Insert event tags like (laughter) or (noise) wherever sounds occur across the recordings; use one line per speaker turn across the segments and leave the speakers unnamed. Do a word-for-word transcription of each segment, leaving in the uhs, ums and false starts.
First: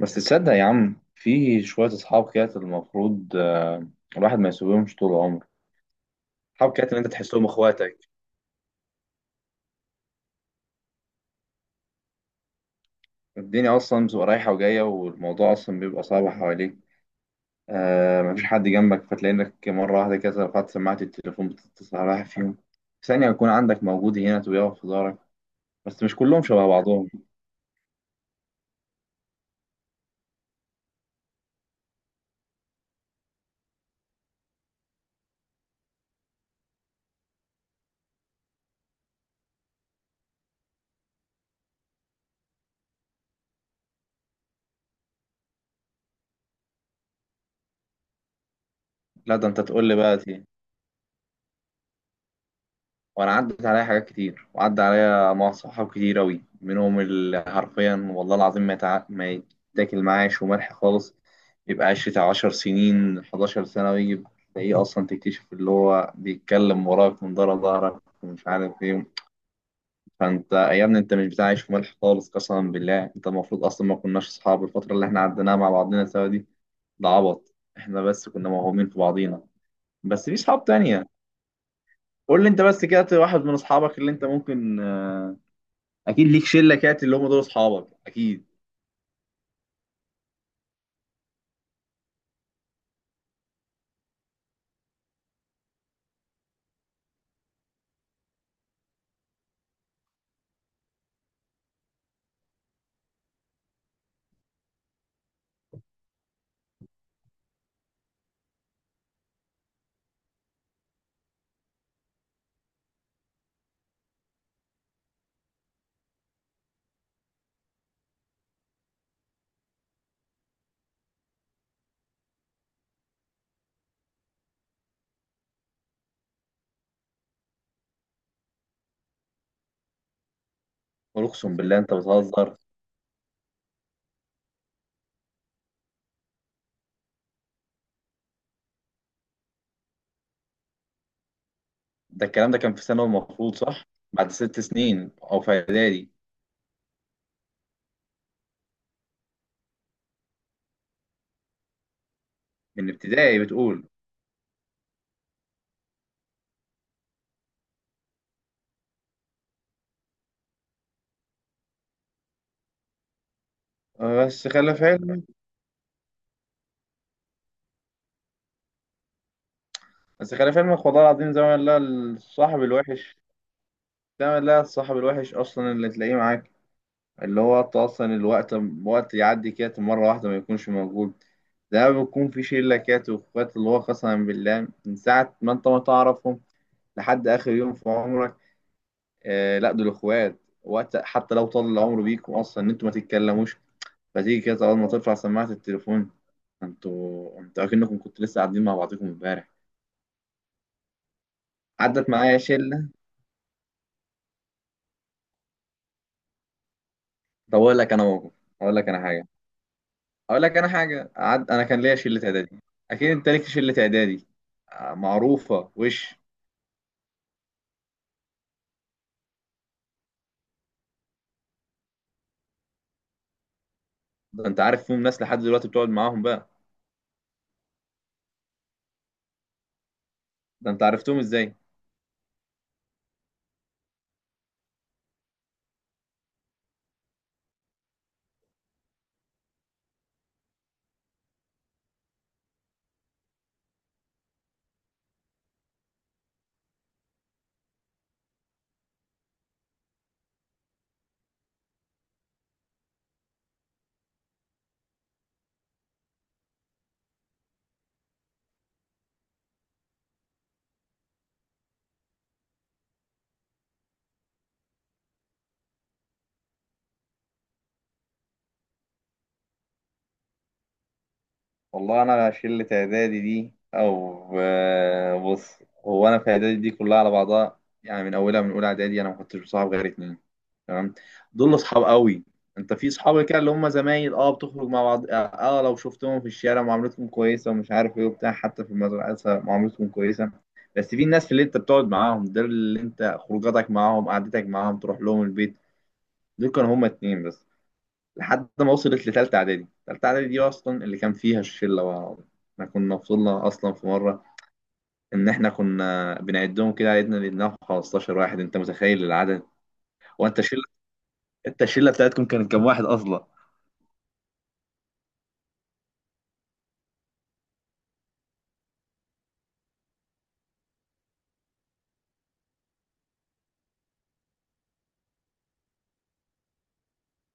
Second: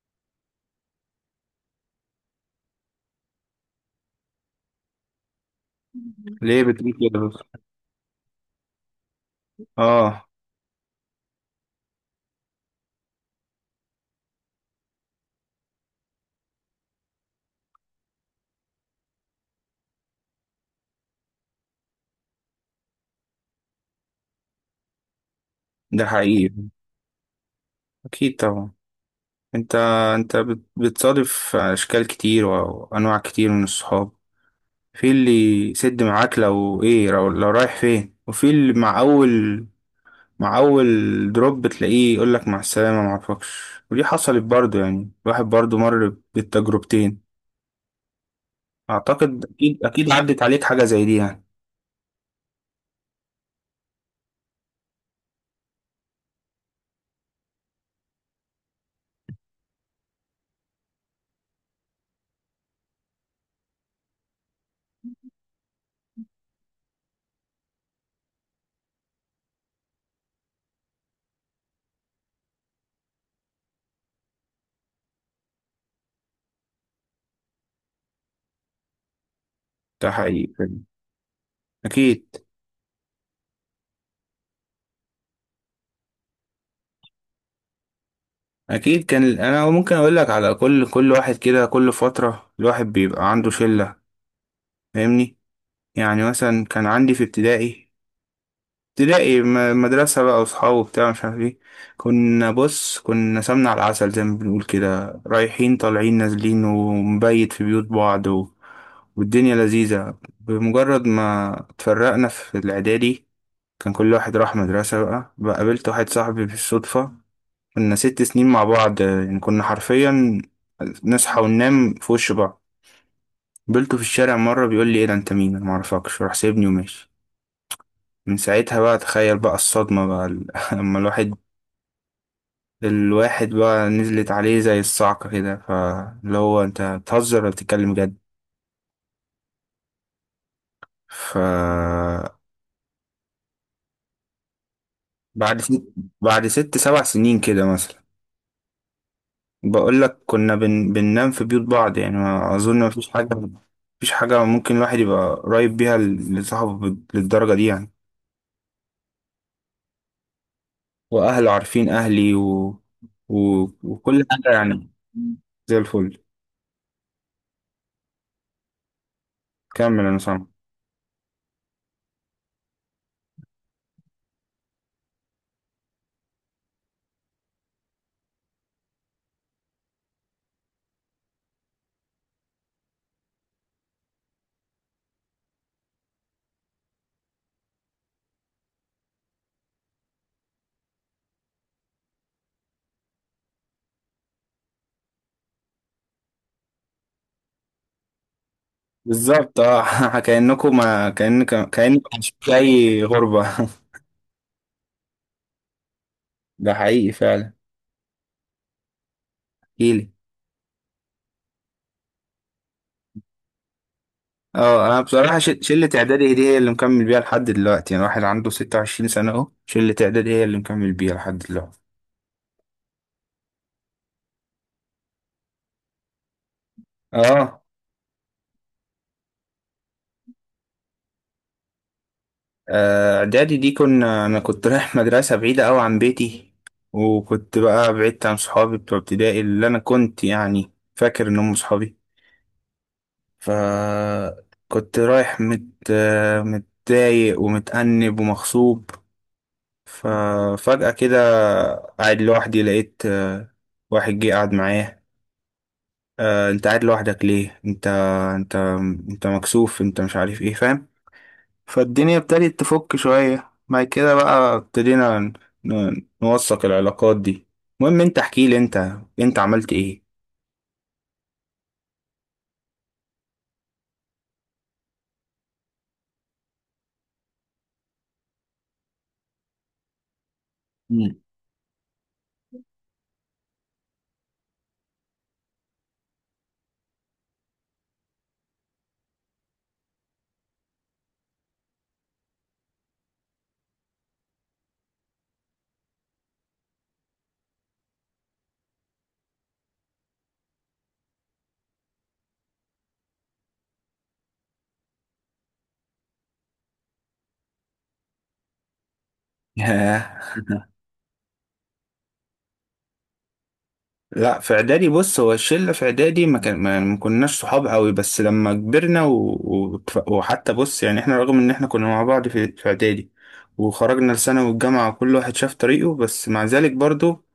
بس تصدق يا عم في شوية أصحاب كده المفروض آه، الواحد ما يسيبهمش طول عمره.
ليه
أصحاب كده
بتقول
اللي أنت
كده بس؟
تحسهم إخواتك.
اه.
الدنيا أصلا بتبقى رايحة وجاية، والموضوع أصلا بيبقى صعب حواليك. آه، مفيش حد جنبك، فتلاقي إنك مرة واحدة كده رفعت سماعة التليفون بتتصل على واحد فيهم، ثانية يكون عندك موجود هنا ويقف في ظهرك. بس
ده
مش كلهم
حقيقي.
شبه بعضهم.
اكيد طبعا. انت انت بت- بتصادف اشكال كتير وانواع كتير من الصحاب. في اللي يسد معاك لو ايه، لو, لو رايح فين، وفي اللي مع اول مع اول دروب بتلاقيه يقولك مع السلامة معرفكش. ودي حصلت برضو، يعني الواحد برضو مر بالتجربتين.
لا،
اعتقد
ده أنت تقول
اكيد
لي
اكيد
بقى.
عدت عليك حاجة زي دي يعني.
وانا عدت عليا حاجات كتير، وعدى عليا مع صحاب كتير اوي، منهم اللي حرفيا والله العظيم ما يتع... ما يتاكل معاه شو ملح خالص. يبقى عشرة، عشر سنين، حداشر سنة، ويجي تلاقيه أصلا تكتشف اللي هو بيتكلم وراك من ورا ظهرك ومش عارف ايه. فانت يا ابني انت مش بتاع عيش وملح خالص، قسما بالله انت المفروض اصلا ما كناش اصحاب الفترة اللي احنا عديناها مع بعضنا سوا دي. ده عبط، احنا بس كنا موهومين في بعضينا.
ده
بس في صحاب
حقيقي.
تانية. قول
اكيد.
لي انت بس كده واحد من اصحابك اللي انت ممكن، آه، اكيد ليك شله كانت اللي هم دول اصحابك اكيد.
اكيد كان ال- انا ممكن اقول لك على كل كل واحد، كده كل فتره الواحد بيبقى عنده شله، فاهمني؟ يعني مثلا كان عندي في ابتدائي ابتدائي م- مدرسه بقى واصحاب وبتاع مش عارف ايه. كنا، بص، كنا سمنه على العسل زي ما بنقول كده، رايحين طالعين نازلين ومبيت في بيوت بعض و... والدنيا لذيذه. بمجرد ما اتفرقنا في الاعدادي كان كل واحد راح مدرسه بقى. بقى قابلت واحد صاحبي بالصدفه، كنا ست سنين مع بعض يعني، كنا حرفيا نصحى وننام في وش بعض. قابلته في الشارع مرة بيقول لي ايه ده انت مين، انا معرفكش، راح سايبني وماشي. من ساعتها بقى تخيل بقى الصدمة بقى ال- (laughs) لما
قول،
الواحد،
اقسم بالله انت بتهزر؟
الواحد بقى نزلت عليه زي الصعقة كده، فاللي هو انت بتهزر ولا بتتكلم جد؟ ف
ده الكلام ده كان في ثانوي المفروض، صح؟ بعد ست سنين او في
بعد ست
اعدادي؟
بعد ست سبع سنين كده مثلا. بقول لك كنا بن... بننام في بيوت بعض، يعني ما اظن
من
مفيش حاجه،
ابتدائي بتقول؟
مفيش حاجه ممكن الواحد يبقى قريب بيها ل- لصاحبه بال- للدرجه دي يعني. واهله عارفين اهلي و... و... وكل
آه، بس
حاجه
خلي في
يعني.
علمك،
زي الفل. كمل انا
بس
سامع.
خلي في علمك والله العظيم زي ما لا الصاحب الوحش، زي ما لا الصاحب الوحش اصلا اللي تلاقيه معاك، اللي هو انت اصلا الوقت، وقت يعدي كده مره واحده ما يكونش موجود. ده بيكون في شله كده واخوات، اللي هو قسما بالله من ساعه ما انت ما تعرفهم لحد اخر يوم في عمرك. آه، لا دول اخوات. وقت حتى لو طال العمر بيكم اصلا ان انتوا ما تتكلموش، فتيجي كده اول ما ترفع سماعه التليفون، انتوا انتوا اكنكم كنتوا لسه قاعدين مع بعضكم امبارح.
بالظبط، اه. (laughs) كانكم، ما كان كانك
عدت
مش
معايا
في
شله.
اي غربه. (laughs) ده حقيقي فعلا.
طب اقول لك انا موقف، اقول لك انا حاجه.
احكيلي.
اقول لك انا حاجه عد... انا كان ليا شله اعدادي. اكيد انت ليك شله اعدادي.
اه،
آه،
انا بصراحه ش-
معروفه
شله
وش.
اعدادي دي هي اللي مكمل بيها لحد دلوقتي، يعني واحد عنده ستة وعشرين سنة سنه اهو، شله اعدادي هي اللي مكمل بيها لحد دلوقتي.
ده انت عارف فيهم ناس لحد دلوقتي بتقعد معاهم بقى؟
اه.
ده انت عرفتهم ازاي؟
آه، اعدادي دي كنا، انا كنت رايح (laughs) مدرسه بعيده قوي عن بيتي، وكنت بقى بعدت عن صحابي بتوع ابتدائي اللي انا كنت يعني فاكر ان هم صحابي. فكنت رايح مت آه، متضايق ومتأنب ومغصوب. ففجأة كده قاعد لوحدي لقيت آه، واحد جه قعد معايا. آه، انت قاعد لوحدك ليه؟ انت، انت انت مكسوف، انت مش عارف ايه، فاهم؟ فالدنيا ابتدت تفك شوية بعد كده، بقى ابتدينا ن- ن- نوثق العلاقات دي. المهم انت احكي لي، انت انت عملت ايه؟
والله انا شله اعدادي دي، او آه، بص، هو انا في اعدادي دي كلها على بعضها يعني من اولها، من اولى اعدادي انا ما كنتش بصاحب غير اتنين. تمام؟ دول اصحاب قوي. انت في صحاب كده اللي هم زمايل، اه، بتخرج مع بعض، اه، آه، لو شفتهم في الشارع معاملتهم كويسه ومش عارف ايه وبتاع، حتى في المدرسه معاملتهم كويسه. بس في الناس اللي انت بتقعد معاهم، دول اللي انت خروجاتك معاهم، قعدتك معاهم، تروح لهم البيت. دول كانوا هم اتنين بس، لحد ما وصلت لتالتة إعدادي. تالتة إعدادي دي أصلا اللي كان فيها الشلة بقى. العربية. احنا كنا وصلنا أصلا في مرة، إن احنا كنا بنعدهم كده، عدنا لقيناهم خمستاشر واحد. أنت متخيل العدد؟ هو
ياه.
أنت الشلة، أنت الشلة بتاعتكم كانت كام واحد أصلا؟
لا، في اعدادي بص، هو الشلة في اعدادي ما كان، ما ما كناش صحاب قوي، بس لما كبرنا و... وتف- وحتى، بص يعني، احنا رغم ان احنا كنا مع بعض في, في اعدادي وخرجنا لثانوي والجامعة وكل واحد شاف طريقه، بس مع ذلك برضو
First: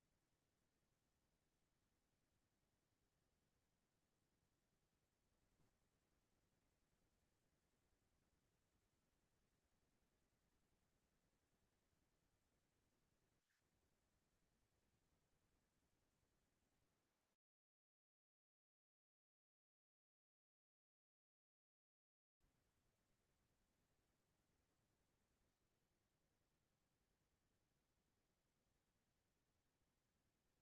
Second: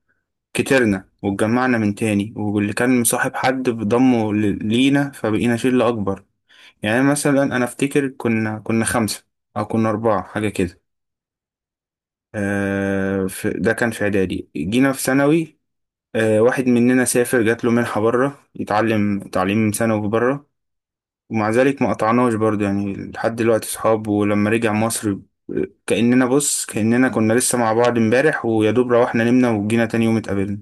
كترنا واتجمعنا من تاني، واللي كان مصاحب حد بضمه ل- لينا، فبقينا شلة اكبر. يعني مثلا انا افتكر كنا كنا خمسة، او كنا اربعة حاجة كده. آه، في ده كان في اعدادي، جينا في ثانوي، آه، واحد مننا سافر، جات له منحة بره يتعلم تعليم ثانوي بره، ومع ذلك ما قطعناش برضه يعني، لحد دلوقتي صحاب. ولما رجع مصر، آه، كأننا، بص، كأننا كنا لسه مع بعض امبارح، ويا دوب روحنا نمنا وجينا تاني يوم اتقابلنا.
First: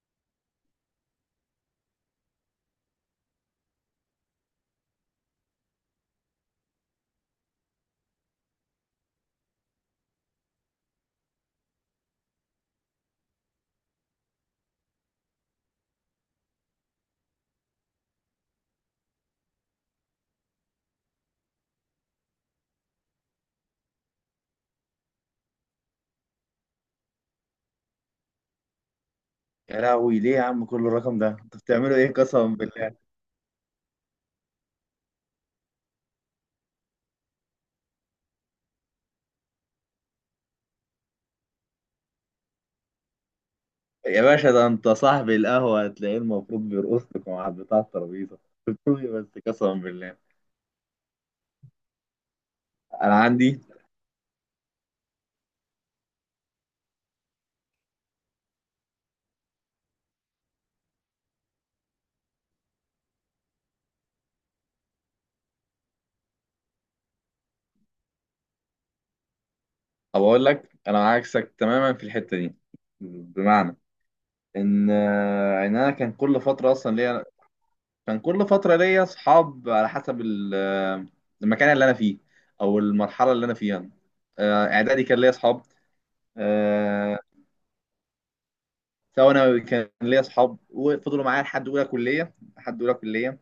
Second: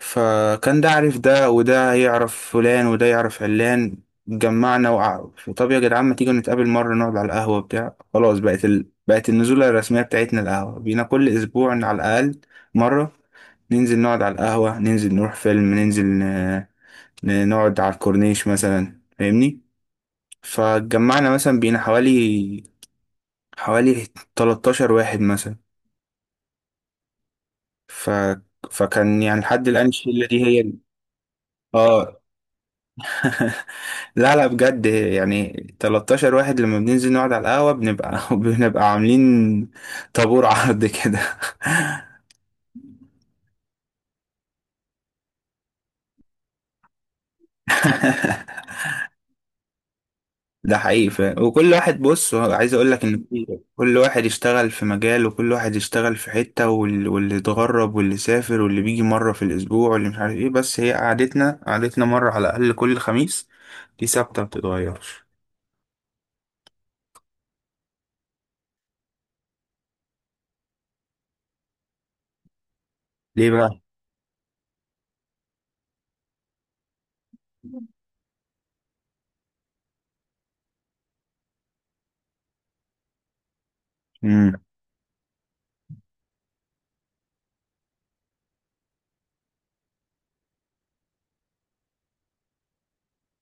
فكان ده عارف ده، وده يعرف فلان، وده يعرف علان، جمعنا. وقع- وطب يا جدعان ما تيجوا نتقابل مرة نقعد على القهوة بتاع. خلاص بقت ال... بقت النزولة الرسمية بتاعتنا القهوة، بينا كل أسبوع على الأقل مرة، ننزل نقعد على القهوة، ننزل نروح فيلم، ننزل ن- ن- نقعد على الكورنيش مثلا، فاهمني؟ فجمعنا مثلا بينا حوالي حوالي 13 واحد مثلا، ف... فكان يعني لحد
يا
الآن
لهوي،
الشلة
ليه يا
دي
عم
هي.
كل الرقم ده؟ انتوا بتعملوا ايه
اه.
قسما بالله؟
(laughs) لا لا، بجد يعني، 13 واحد لما بننزل نقعد على القهوة بنبقى (laughs) بنبقى عاملين طابور عرض كده.
يا باشا، ده أنت صاحب القهوة هتلاقيه المفروض بيرقص لكم على بتاع الترابيزة.
(laughs)
بتقول إيه بس قسما بالله؟
ده حقيقي فعلا. وكل واحد، بص، هو عايز اقول لك
أنا
ان
عندي،
في- كل واحد يشتغل في مجال، وكل واحد يشتغل في حتة، وال- واللي اتغرب، واللي سافر، واللي بيجي مرة في الاسبوع، واللي مش عارف ايه، بس هي قعدتنا قعدتنا مرة على الاقل كل خميس دي ثابتة ما بتتغيرش.
أو أقول لك أنا عكسك تماما في الحتة دي.
ليه
بمعنى،
بقى؟
ان آه، ان انا كان كل فتره اصلا ليا، كان كل فتره ليا اصحاب على حسب ال- آه، المكان اللي انا فيه، او المرحله اللي انا فيها.
مم.
آه، اعدادي كان ليا اصحاب. آه، ثانوي كان ليا اصحاب، وفضلوا معايا لحد اولى كليه. لحد اولى كليه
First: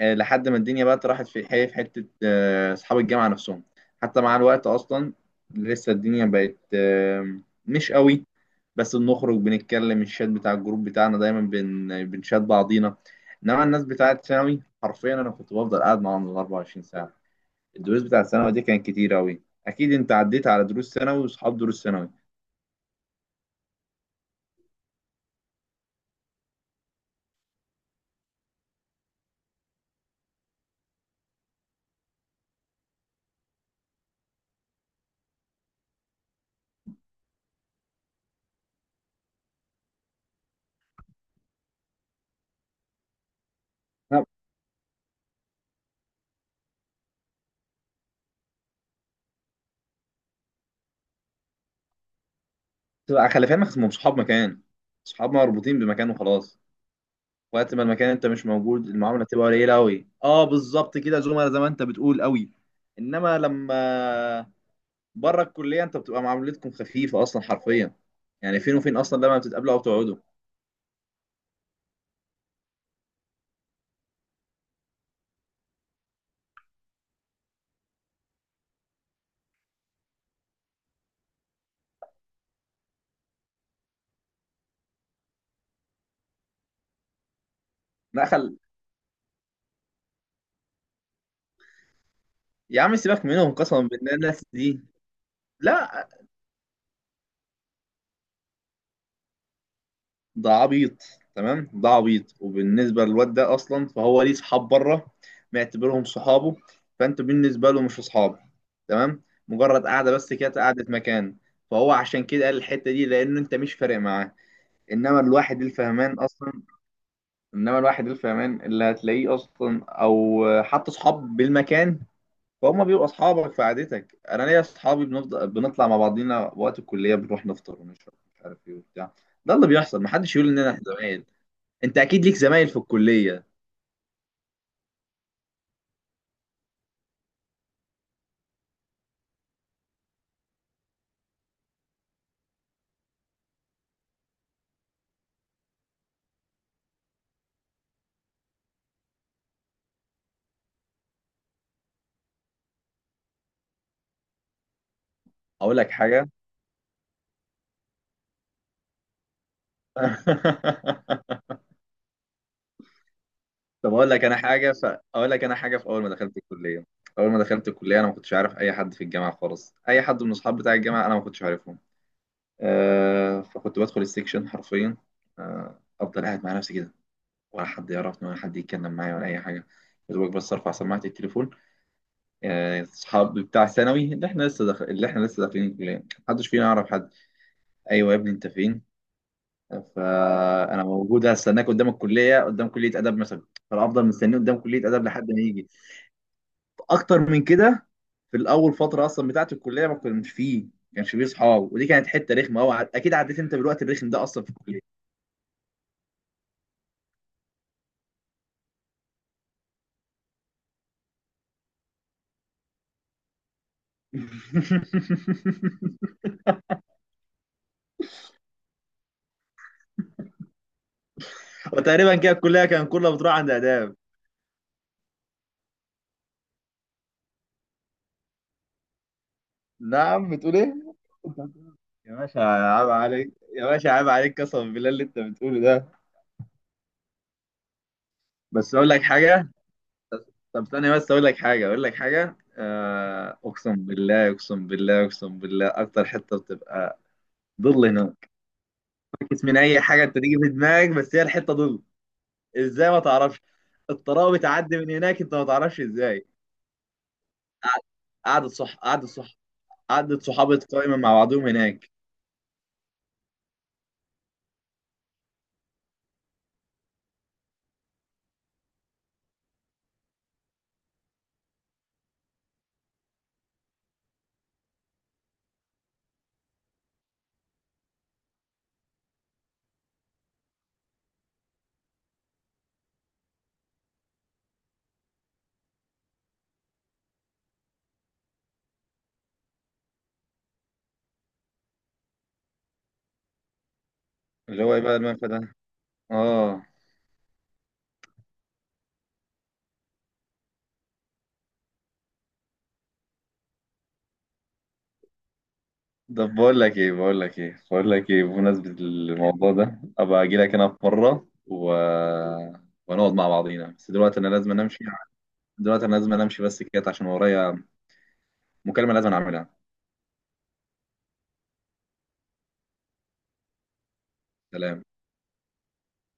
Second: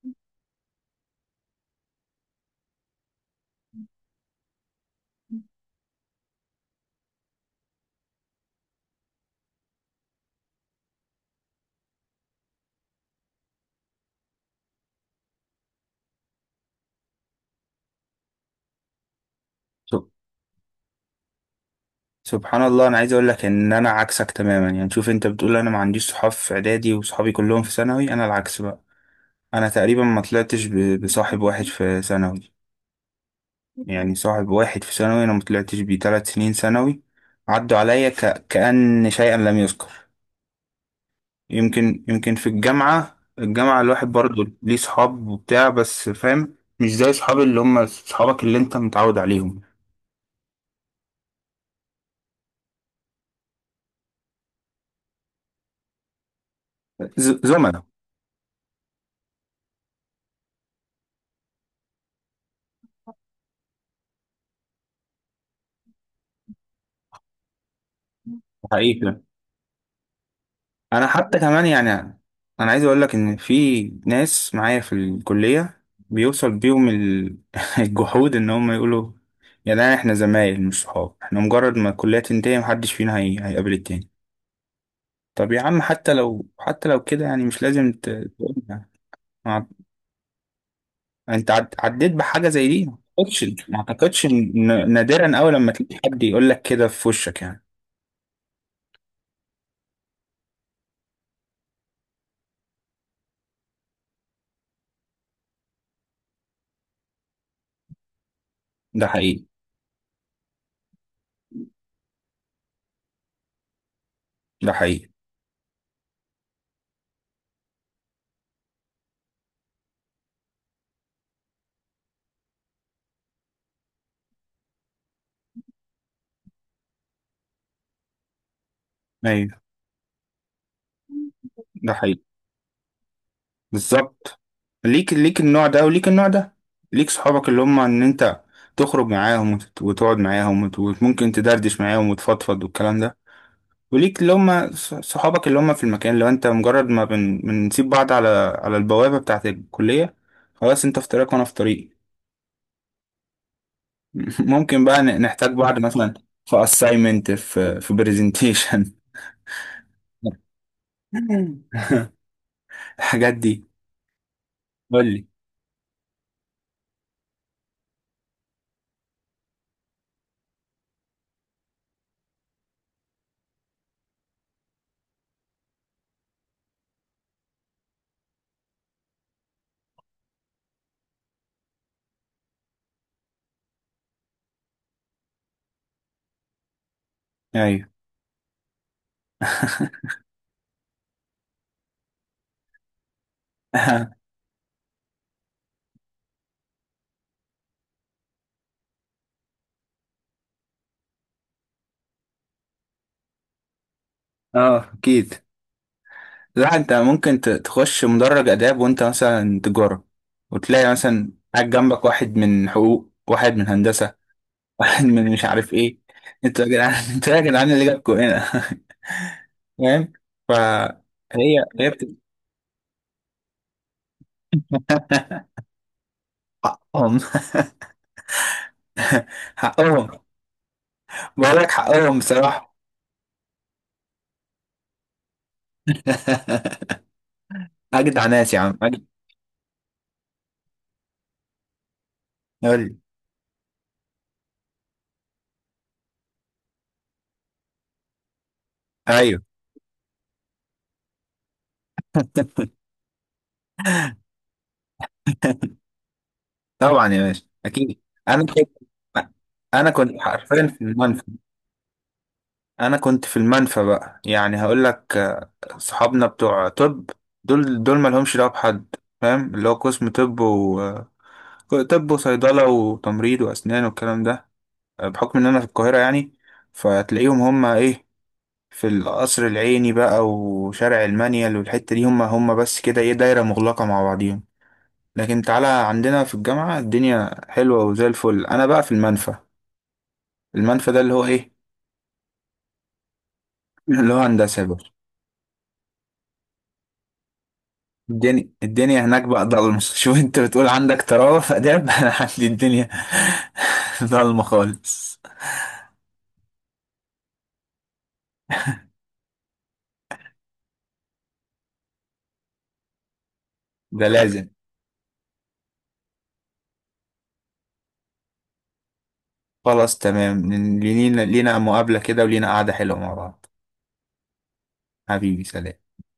آه، لحد ما الدنيا بقى راحت في حي، في حته، آه، اصحاب الجامعه نفسهم حتى مع الوقت اصلا لسه الدنيا بقت آه، مش قوي. بس بنخرج، بنتكلم، الشات بتاع الجروب بتاعنا دايما بن... بنشات بعضينا. انما الناس بتاعت ثانوي حرفيا انا كنت بفضل قاعد معاهم ال أربع وعشرين ساعه. الدروس بتاعت ثانوي دي كانت كتير قوي، اكيد انت عديت على دروس ثانوي واصحاب دروس ثانوي.
سبحان الله، انا عايز اقول لك ان انا عكسك تماما يعني، شوف، انت بتقول انا ما عنديش صحاب في اعدادي وصحابي كلهم في ثانوي، انا العكس بقى. انا تقريبا ما طلعتش ب- بصاحب واحد في ثانوي، يعني صاحب واحد في ثانوي انا ما طلعتش بيه ثلاث سنين ثانوي، عدوا عليا ك... كأن شيئا لم يذكر. يمكن، يمكن في الجامعة، الجامعة الواحد
لا،
برضه ليه صحاب وبتاع، بس فاهم، مش زي صحاب، اللي هم صحابك اللي انت متعود عليهم.
بتبقى خلي في علمك اسمهم صحاب مكان، صحاب مربوطين بمكان وخلاص.
ز...
وقت
زملاء.
ما المكان انت مش موجود، المعامله تبقى قليله قوي، اه بالظبط كده زملاء زي ما انت بتقول قوي. انما لما بره الكليه، انت بتبقى معاملتكم خفيفه اصلا حرفيا، يعني فين وفين
حقيقي.
اصلا لما بتتقابلوا او تقعدوا.
انا حتى كمان يعني، انا عايز اقول لك ان في ناس معايا في الكليه بيوصل بيهم ال- (laughs) الجحود ان هم يقولوا يا جدعان احنا زمايل مش صحاب، احنا مجرد ما الكليه تنتهي محدش فينا هي... هيقابل التاني. طب يا عم، حتى لو، حتى لو كده يعني، مش لازم ت... تقول
دخل.
يعني. ما- انت عد... عديت بحاجه زي
يا
دي؟ ما
عم سيبك
اعتقدش،
منهم
ما
قسما بالله
اعتقدش إن-
الناس دي.
نادرا قوي لما تلاقي
لا،
حد يقول لك كده في وشك يعني.
ده عبيط. تمام، ده عبيط. وبالنسبه للواد ده اصلا، فهو ليه صحاب بره، معتبرهم صحابه، فانت بالنسبه له مش اصحاب.
ده
تمام؟
حقيقي.
مجرد قاعده بس كده، قعده مكان، فهو عشان كده قال الحته دي لان انت مش فارق معاه.
ده حقيقي.
انما الواحد الفهمان اصلا، انما الواحد الفهمان اللي هتلاقيه اصلا، او حتى صحاب بالمكان، فهم بيبقوا اصحابك في عادتك. انا ليا اصحابي بنفضل بنطلع مع بعضينا وقت الكليه، بنروح نفطر ونشرب مش عارف ايه وبتاع. ده
ايوه.
اللي بيحصل، محدش يقول اننا إحنا زمايل.
ده
انت
حقيقي.
اكيد ليك زمايل في الكليه.
بالظبط. ليك ليك النوع ده وليك النوع ده، ليك صحابك اللي هم ان انت تخرج معاهم، وتت- وتقعد معاهم، وت- وممكن تدردش معاهم وتفضفض والكلام ده. وليك اللي هم ص- صحابك اللي هم في المكان، اللي هو انت مجرد ما بن... بنسيب بعض على على البوابة بتاعة الكلية خلاص، انت في طريقك وانا في طريقي. (laughs) ممكن بقى ن- نحتاج
اقول
بعض
لك
مثلا
حاجه.
في assignment، في في presentation،
(laughs)
(laughs) الحاجات دي.
طب اقول لك انا حاجه ف...
قول لي.
اقول لك انا حاجه. في اول ما دخلت الكليه، اول ما دخلت الكليه انا ما كنتش عارف اي حد في الجامعه خالص، اي حد من اصحاب بتاع الجامعه انا ما كنتش عارفهم. آه، فكنت بدخل السكشن حرفيا، آه، افضل قاعد مع نفسي كده، ولا حد يعرفني، ولا حد يتكلم معايا، ولا اي حاجه. يا دوبك بس ارفع سماعه التليفون. آه، اصحابي بتاع ثانوي اللي احنا لسه داخل، اللي احنا لسه داخلين الكليه محدش فينا يعرف حد.
ايوه.
ايوه يا ابني انت فين؟
(laughs)
فانا موجود هستناك قدام الكليه، قدام كليه اداب مثلا. فالافضل مستنيه قدام كليه اداب لحد ما يجي. اكتر من كده، في الاول فتره اصلا بتاعت الكليه، ما كناش فيه ما كانش فيه اصحاب، ودي كانت حته رخمه قوي. اكيد عديت انت بالوقت الرخم ده اصلا في
اه،
الكليه.
اكيد. لا، انت ممكن ت- تخش مدرج آداب وانت مثلا تجارة، وتلاقي مثلا قاعد جنبك واحد من حقوق، واحد من هندسة، (laughs) واحد من مش عارف ايه.
(laughs)
انتوا يا جدعان، (laughs) انتوا يا جدعان اللي جابكوا هنا! (laughs) فاهم؟ فهي هي
وتقريبا
بت...
كده الكليه كان كلها بتروح عند اداب.
(laughs) حقهم. (laughs) حقهم.
نعم، بتقول ايه؟
بقول لك
يا
حقهم
باشا
بصراحة.
عيب عليك، يا باشا عيب عليك قسما بالله اللي انت بتقوله ده.
(laughs) أجدع ناس يا
بس
عم،
اقول
أجدع.
لك حاجه. طب ثانيه بس، اقول لك حاجه، اقول لك حاجه
قول لي.
آه، اقسم بالله اقسم بالله اقسم بالله، اكتر حته بتبقى ضل هناك.
أيوه.
فكك من اي حاجه انت تيجي في دماغك، بس هي الحته ضل.
(laughs)
ازاي؟ ما تعرفش. الطراوه بتعدي من هناك، انت ما تعرفش ازاي.
طبعا يا باشا،
قع-
أكيد. أنا
قعدة صح،
كنت،
قعدة صح،
أنا
قعدة
كنت
صحابة
حرفيا في
قايمة مع
المنفى.
بعضهم هناك.
انا كنت في المنفى بقى، يعني هقول لك، آه، صحابنا بتوع طب، دول دول ما لهمش دعوه بحد، فاهم؟ اللي هو قسم طب، و، آه، طب، وصيدله، وتمريض، واسنان، والكلام ده. آه، بحكم ان انا في القاهره يعني، فتلاقيهم هم ايه، في القصر العيني بقى وشارع المنيل والحته دي، هم هم بس كده، ايه، دايره مغلقه مع بعضيهم. لكن تعالى عندنا في الجامعه الدنيا حلوه وزي الفل، انا بقى في المنفى. المنفى ده اللي هو ايه؟ (laughs) اللي هو
اللي
هندسه
هو
بقى.
ايه بقى المنفى ده؟ اه.
الدنيا الدنيا هناك بقى ضلمة. (laughs) شوف انت بتقول عندك طراوة في آداب، (laughs) انا عندي الدنيا (laughs) ضلمة خالص.
طب بقول لك ايه بقول لك ايه بقول لك ايه، بمناسبة الموضوع ده ابقى اجي لك انا في مرة و... ونقعد مع بعضينا. بس
ده
دلوقتي انا
لازم.
لازم أنا امشي. دلوقتي انا لازم أنا امشي بس كده عشان ورايا مكالمة لازم أنا اعملها.
خلاص تمام. لينا لينا مقابلة كده، ولينا قعدة حلوة مع بعض.
سلام.
حبيبي، سلام.